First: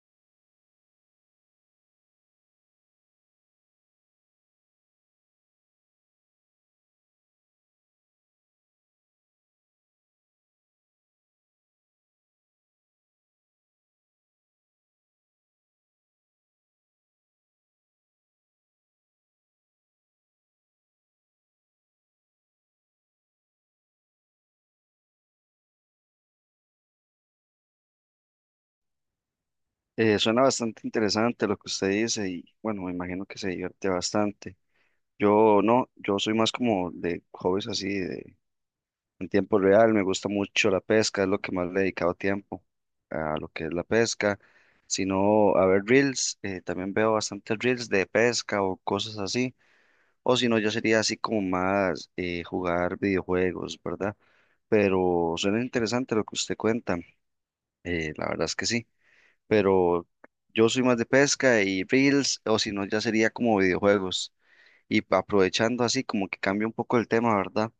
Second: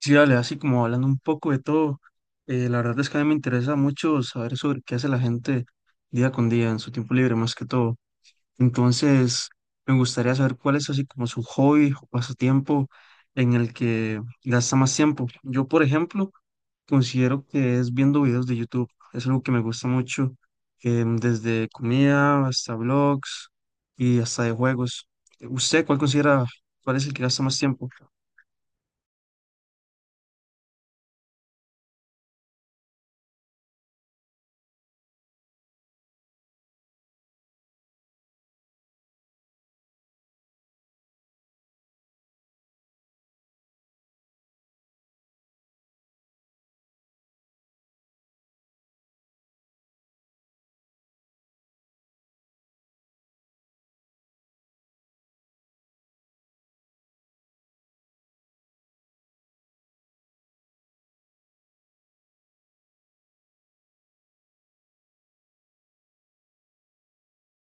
Sí, dale, así como hablando un poco de todo, la verdad es que a mí me interesa mucho saber sobre qué hace la gente día con día en su tiempo libre, más que todo. Entonces, me gustaría saber cuál es así como su hobby o pasatiempo en el que gasta más tiempo. Yo, por ejemplo, considero que es viendo videos de YouTube. Es algo que me gusta mucho, desde comida hasta vlogs y hasta de juegos. ¿Usted cuál considera, cuál es el que gasta más tiempo? Suena bastante interesante lo que usted dice y bueno, me imagino que se divierte bastante. Yo no, yo soy más como de hobbies así, de, en tiempo real, me gusta mucho la pesca, es lo que más le he dedicado tiempo a lo que es la pesca, sino a ver reels, también veo bastantes reels de pesca o cosas así, o si no, yo sería así como más jugar videojuegos, ¿verdad? Pero suena interesante lo que usted cuenta, la verdad es que sí, pero yo soy más de pesca y reels, o si no, ya sería como videojuegos. Y aprovechando así, como que cambia un poco el tema, ¿verdad?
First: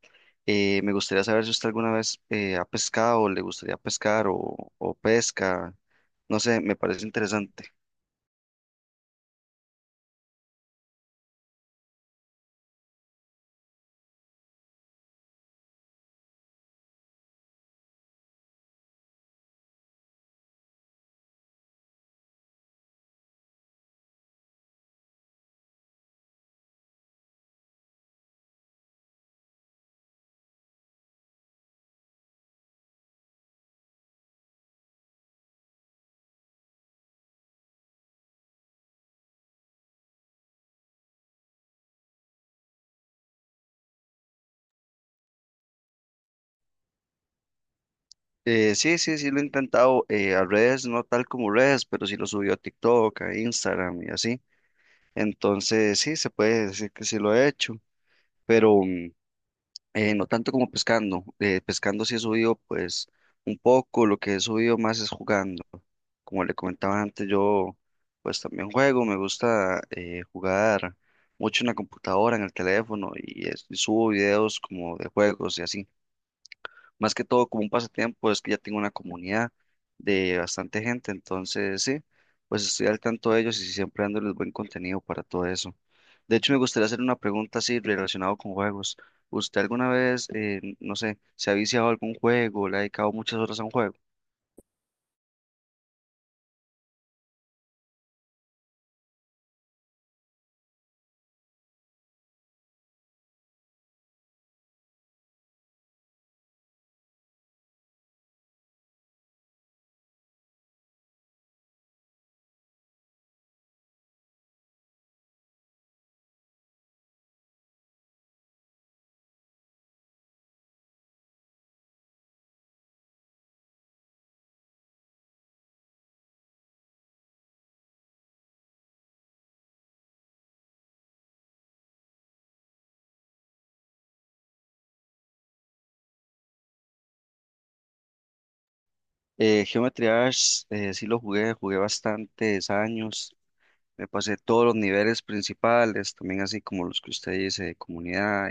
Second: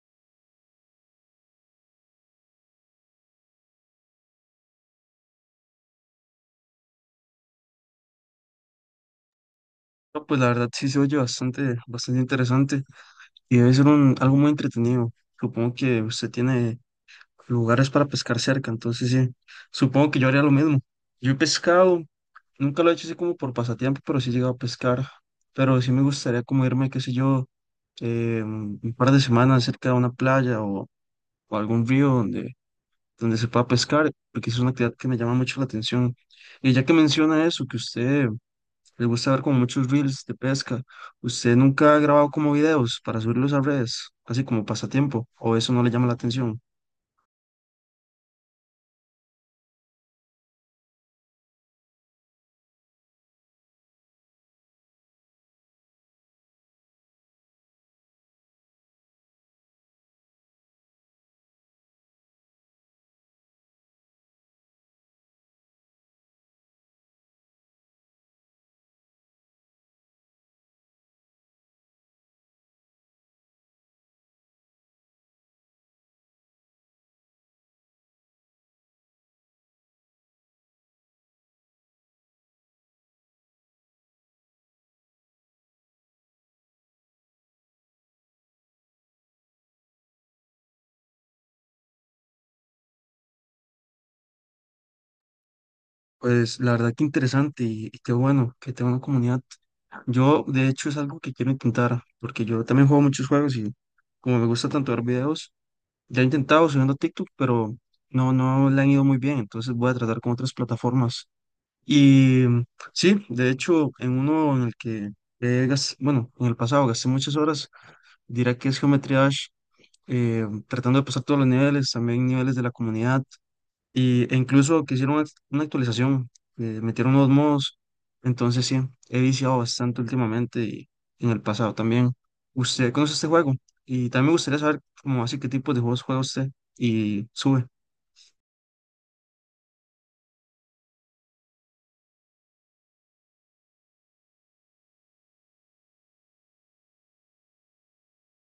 Me gustaría saber si usted alguna vez ha pescado, le gustaría pescar o pesca, no sé, me parece interesante. No, pues la verdad sí se oye bastante, bastante interesante y debe ser un, algo muy entretenido. Supongo que usted tiene lugares para pescar cerca, entonces sí, supongo que yo haría lo mismo. Yo he pescado, nunca lo he hecho así como por pasatiempo, pero sí he llegado a pescar, pero sí me gustaría como irme, qué sé yo, un par de semanas cerca de una playa o algún río donde, donde se pueda pescar, porque es una actividad que me llama mucho la atención. Y ya que menciona eso, que usted les gusta ver como muchos reels de pesca. ¿Usted nunca ha grabado como videos para subirlos a redes, así como pasatiempo? ¿O eso no le llama la atención? Sí, lo he intentado a redes, no tal como redes, pero sí lo subió a TikTok, a Instagram y así. Entonces, sí, se puede decir que sí lo he hecho, pero no tanto como pescando. Pescando sí he subido pues un poco, lo que he subido más es jugando. Como le comentaba antes, yo pues también juego, me gusta jugar mucho en la computadora, en el teléfono y subo videos como de juegos y así. Más que todo como un pasatiempo, es que ya tengo una comunidad de bastante gente, entonces sí, pues estoy al tanto de ellos y siempre dándoles buen contenido para todo eso. De hecho, me gustaría hacer una pregunta así relacionado con juegos. ¿Usted alguna vez, no sé, se ha viciado a algún juego, le ha dedicado muchas horas a un juego? Pues la verdad que interesante y qué bueno que tenga una comunidad. Yo, de hecho, es algo que quiero intentar, porque yo también juego muchos juegos y como me gusta tanto ver videos, ya he intentado subiendo a TikTok, pero no, no le han ido muy bien, entonces voy a tratar con otras plataformas. Y sí, de hecho, en uno en el que, bueno, en el pasado gasté muchas horas, dirá que es geometría tratando de pasar todos los niveles, también niveles de la comunidad, y, e incluso que hicieron una actualización, metieron unos modos, entonces sí, he viciado bastante últimamente y en el pasado también. ¿Usted conoce este juego? Y también me gustaría saber como así qué tipo de juegos juega usted y sube. Geometry Dash, sí lo jugué, jugué bastantes años, me pasé todos los niveles principales, también así como los que usted dice de comunidad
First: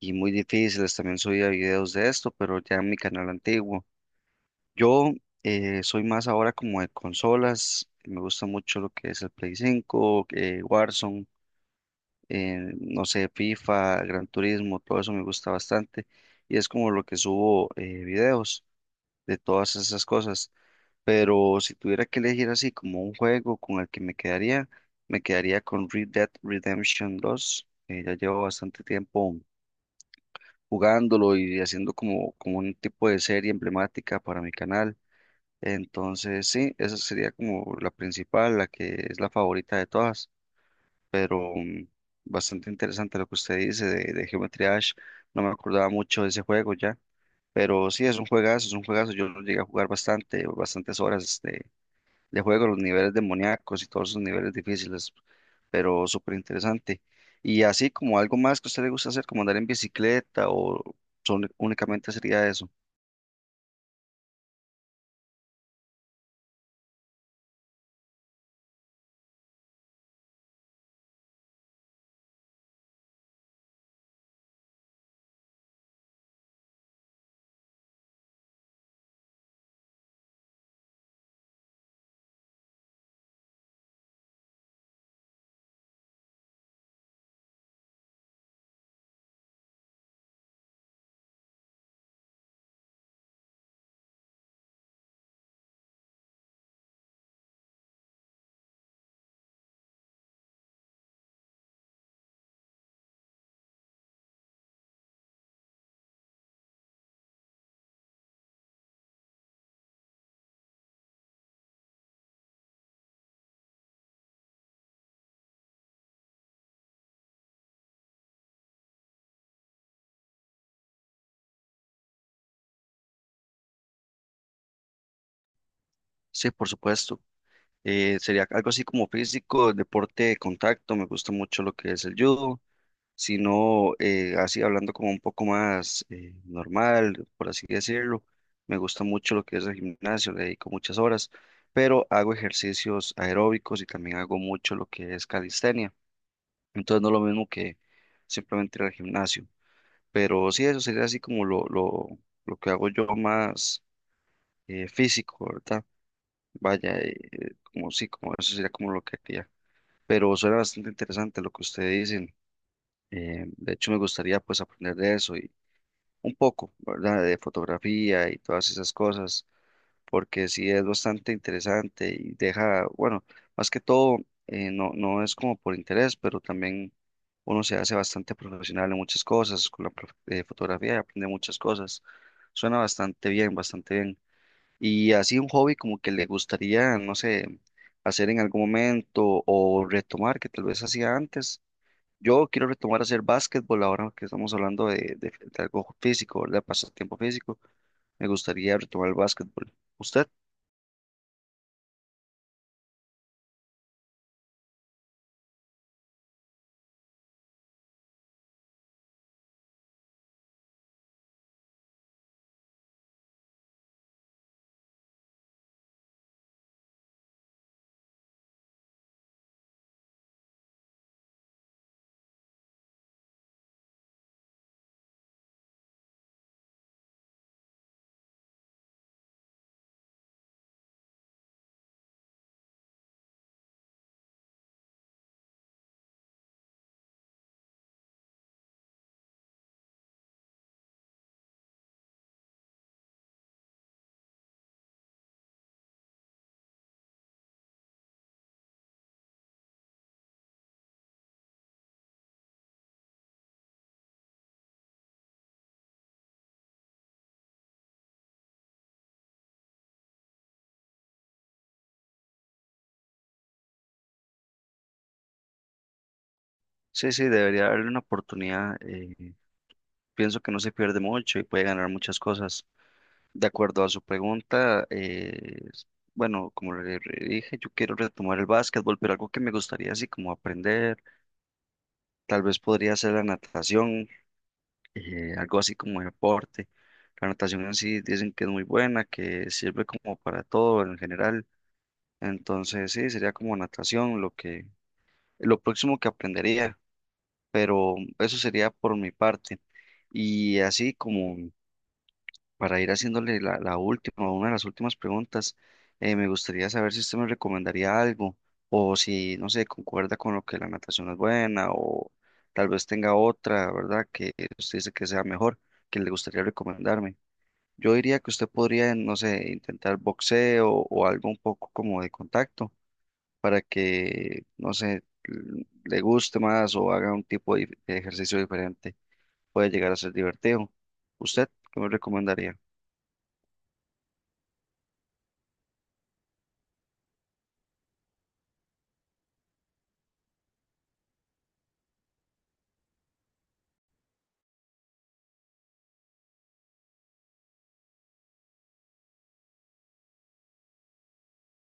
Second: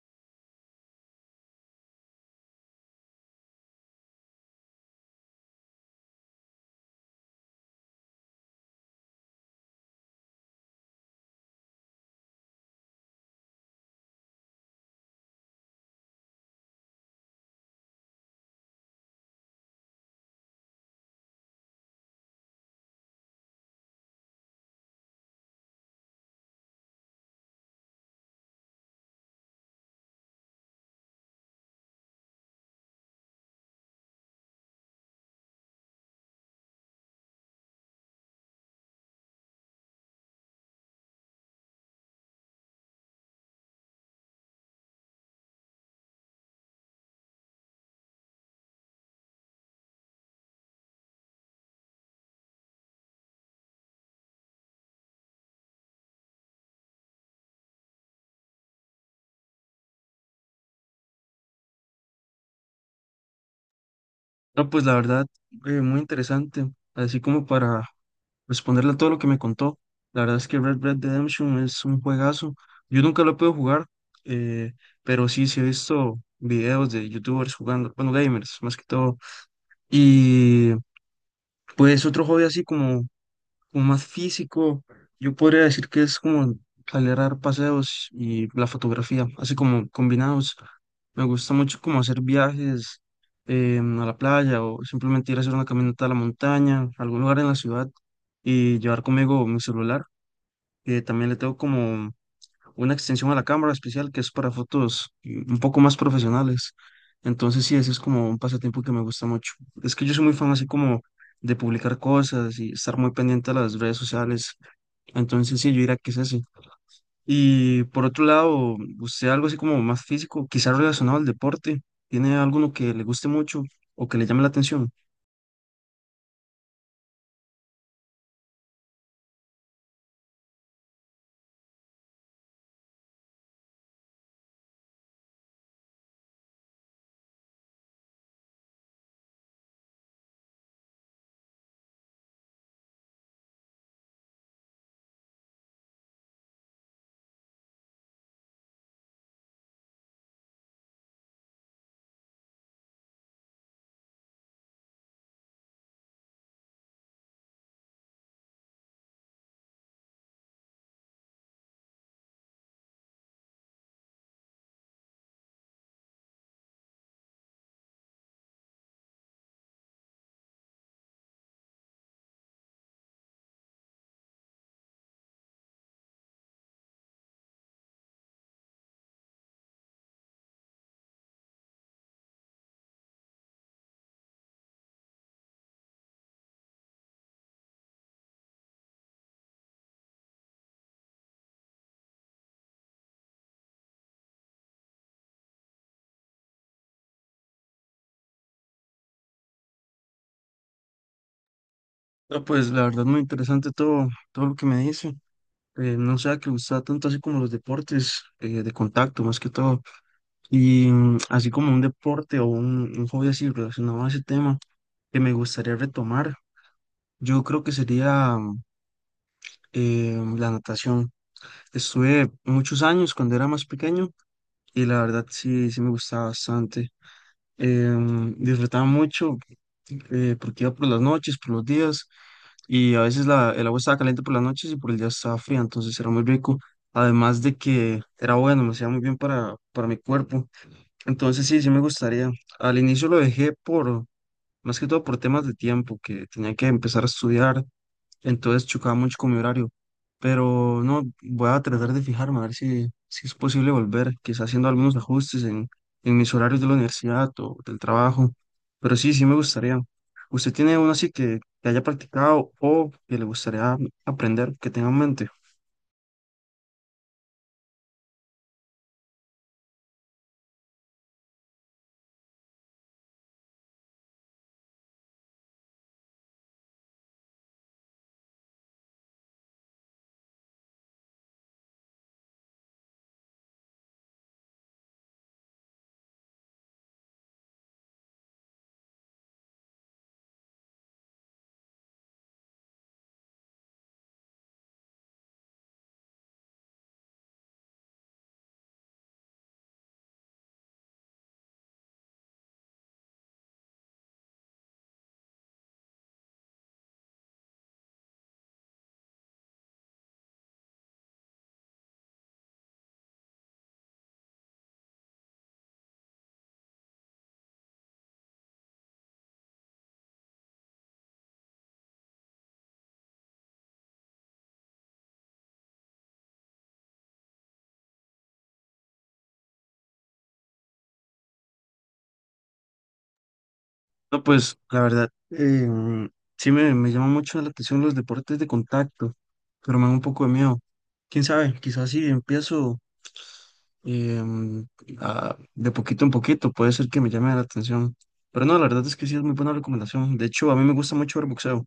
y muy difíciles. También subía videos de esto, pero ya en mi canal antiguo. Yo soy más ahora como de consolas. Me gusta mucho lo que es el Play 5, Warzone, no sé, FIFA, Gran Turismo, todo eso me gusta bastante. Y es como lo que subo, videos de todas esas cosas. Pero si tuviera que elegir así como un juego con el que me quedaría con Red Dead Redemption 2. Ya llevo bastante tiempo jugándolo y haciendo como un tipo de serie emblemática para mi canal. Entonces, sí, esa sería como la principal, la que es la favorita de todas, pero mm, bastante interesante lo que usted dice de Geometry Dash. No me acordaba mucho de ese juego ya, pero sí, es un juegazo, es un juegazo. Yo lo llegué a jugar bastante, bastantes horas de juego, los niveles demoníacos y todos esos niveles difíciles, pero súper interesante. Y así como algo más que a usted le gusta hacer, como andar en bicicleta o son, únicamente sería eso. No, pues la verdad, muy interesante. Así como para responderle a todo lo que me contó. La verdad es que Red Dead Redemption es un juegazo. Yo nunca lo he podido jugar, eh, pero sí, sí he visto videos de youtubers jugando, bueno, gamers más que todo. Y pues otro hobby así como como más físico. Yo podría decir que es como salir a dar paseos y la fotografía, así como combinados. Me gusta mucho como hacer viajes a la playa o simplemente ir a hacer una caminata a la montaña, a algún lugar en la ciudad y llevar conmigo mi celular, que también le tengo como una extensión a la cámara especial que es para fotos, un poco más profesionales. Entonces sí, ese es como un pasatiempo que me gusta mucho. Es que yo soy muy fan así como de publicar cosas y estar muy pendiente a las redes sociales. Entonces sí, yo diría que es ese. Y por otro lado, usted algo así como más físico, quizás relacionado al deporte, ¿tiene alguno que le guste mucho o que le llame la atención? Sí, por supuesto. Sería algo así como físico, deporte de contacto, me gusta mucho lo que es el judo, sino así hablando como un poco más normal, por así decirlo, me gusta mucho lo que es el gimnasio, le dedico muchas horas, pero hago ejercicios aeróbicos y también hago mucho lo que es calistenia, entonces no es lo mismo que simplemente ir al gimnasio. Pero sí, eso sería así como lo que hago yo más físico, ¿verdad? Vaya, como sí, como eso sería como lo que haría. Pero suena bastante interesante lo que ustedes dicen. De hecho, me gustaría pues aprender de eso y un poco, ¿verdad? De fotografía y todas esas cosas, porque sí es bastante interesante y deja, bueno, más que todo, no, no es como por interés, pero también uno se hace bastante profesional en muchas cosas, con la fotografía aprende muchas cosas. Suena bastante bien, bastante bien. Y así un hobby como que le gustaría, no sé, hacer en algún momento o retomar, que tal vez hacía antes. Yo quiero retomar a hacer básquetbol ahora que estamos hablando de algo físico, de pasatiempo físico. Me gustaría retomar el básquetbol. ¿Usted? No, pues la verdad muy interesante todo, todo lo que me dice. No sé que le gusta tanto así como los deportes de contacto, más que todo. Y así como un deporte o un hobby así relacionado a ese tema que me gustaría retomar, yo creo que sería la natación. Estuve muchos años cuando era más pequeño y la verdad sí, sí me gustaba bastante. Disfrutaba mucho porque iba por las noches, por los días y a veces la, el agua estaba caliente por las noches y por el día estaba fría, entonces era muy rico. Además de que era bueno, me hacía muy bien para mi cuerpo. Entonces sí, sí me gustaría. Al inicio lo dejé por, más que todo por temas de tiempo, que tenía que empezar a estudiar, entonces chocaba mucho con mi horario. Pero no, voy a tratar de fijarme a ver si, si es posible volver, quizás haciendo algunos ajustes en mis horarios de la universidad o del trabajo. Pero sí, sí me gustaría. ¿Usted tiene uno así que haya practicado o que le gustaría aprender, que tenga en mente? Sí, sí, debería darle una oportunidad. Pienso que no se pierde mucho y puede ganar muchas cosas. De acuerdo a su pregunta, bueno, como le dije, yo quiero retomar el básquetbol, pero algo que me gustaría así como aprender, tal vez podría ser la natación, algo así como deporte. La natación en sí dicen que es muy buena, que sirve como para todo en general. Entonces, sí, sería como natación lo próximo que aprendería. Pero eso sería por mi parte. Y así como para ir haciéndole la última, una de las últimas preguntas, me gustaría saber si usted me recomendaría algo o si, no sé, concuerda con lo que la natación es buena o tal vez tenga otra, ¿verdad? Que usted dice que sea mejor, que le gustaría recomendarme. Yo diría que usted podría, no sé, intentar boxeo o algo un poco como de contacto para que, no sé, le guste más o haga un tipo de ejercicio diferente, puede llegar a ser divertido. ¿Usted qué me recomendaría? No, pues la verdad, sí me llama mucho la atención los deportes de contacto, pero me da un poco de miedo. Quién sabe, quizás si empiezo em, de poquito en poquito, puede ser que me llame la atención. Pero no, la verdad es que sí es muy buena recomendación. De hecho, a mí me gusta mucho ver boxeo,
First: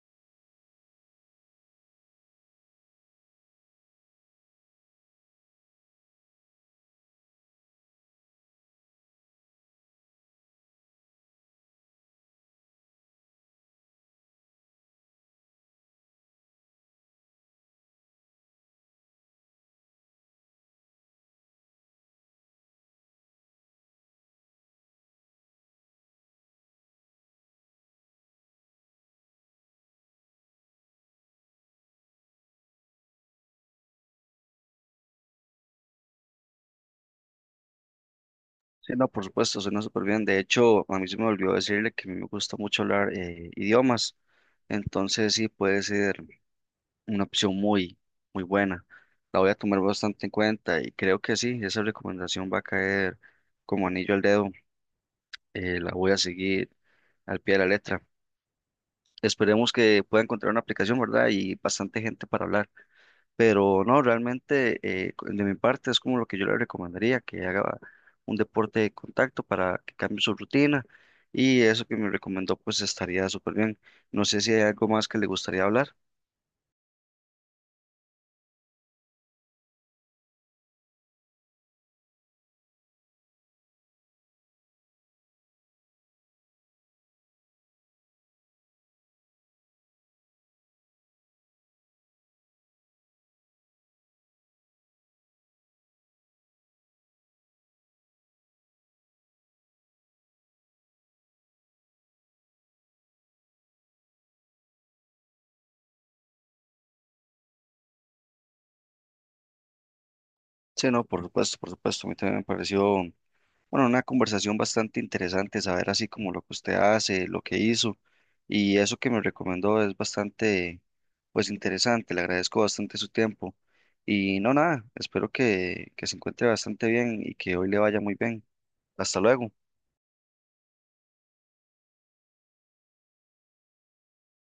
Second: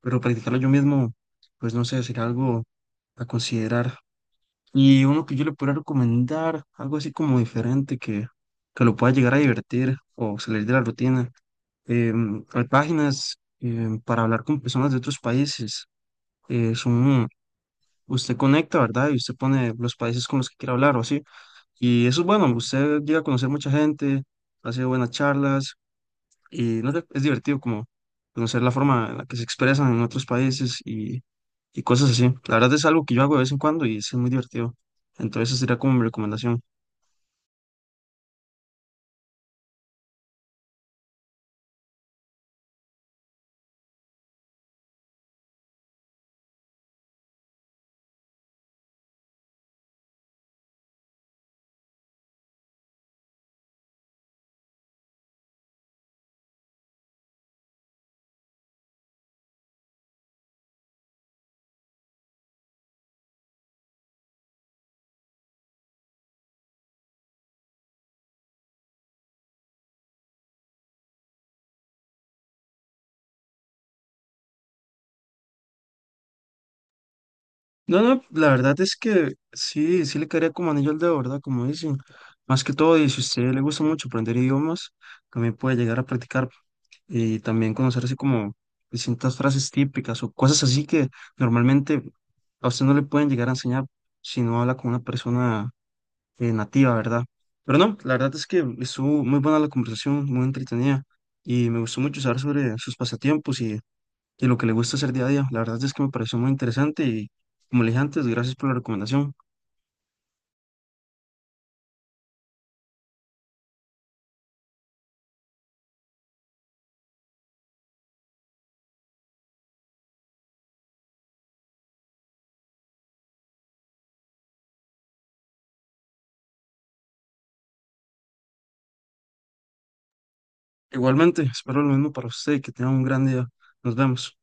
pero practicarlo yo mismo, pues no sé, sería algo a considerar. Y uno que yo le pueda recomendar, algo así como diferente, que lo pueda llegar a divertir o salir de la rutina hay páginas, para hablar con personas de otros países. Son, usted conecta, ¿verdad? Y usted pone los países con los que quiere hablar o así. Y eso es bueno, usted llega a conocer mucha gente, hace buenas charlas y no sé, es divertido como conocer la forma en la que se expresan en otros países y cosas así. La verdad es algo que yo hago de vez en cuando y es muy divertido. Entonces, esa sería como mi recomendación. Sí, no, por supuesto, suena súper bien. De hecho, a mí se me olvidó decirle que a mí me gusta mucho hablar idiomas, entonces sí puede ser una opción muy, muy buena. La voy a tomar bastante en cuenta y creo que sí, esa recomendación va a caer como anillo al dedo. La voy a seguir al pie de la letra. Esperemos que pueda encontrar una aplicación, ¿verdad? Y bastante gente para hablar. Pero no, realmente de mi parte es como lo que yo le recomendaría, que haga un deporte de contacto para que cambie su rutina, y eso que me recomendó pues estaría súper bien. No sé si hay algo más que le gustaría hablar. No, no, la verdad es que sí, sí le caería como anillo al dedo, ¿verdad? Como dicen. Más que todo, y si a usted le gusta mucho aprender idiomas, también puede llegar a practicar y también conocer así como distintas frases típicas o cosas así que normalmente a usted no le pueden llegar a enseñar si no habla con una persona nativa, ¿verdad? Pero no, la verdad es que estuvo muy buena la conversación, muy entretenida y me gustó mucho saber sobre sus pasatiempos y lo que le gusta hacer día a día. La verdad es que me pareció muy interesante y, como le dije antes, gracias por la recomendación. Sí, no, por supuesto, a mí también me pareció bueno, una conversación bastante interesante, saber así como lo que usted hace, lo que hizo, y eso que me recomendó es bastante, pues, interesante. Le agradezco bastante su tiempo y no, nada, espero que se encuentre bastante bien y que hoy le vaya muy bien. Hasta luego. Igualmente, espero lo mismo para usted que tenga un gran día. Nos vemos.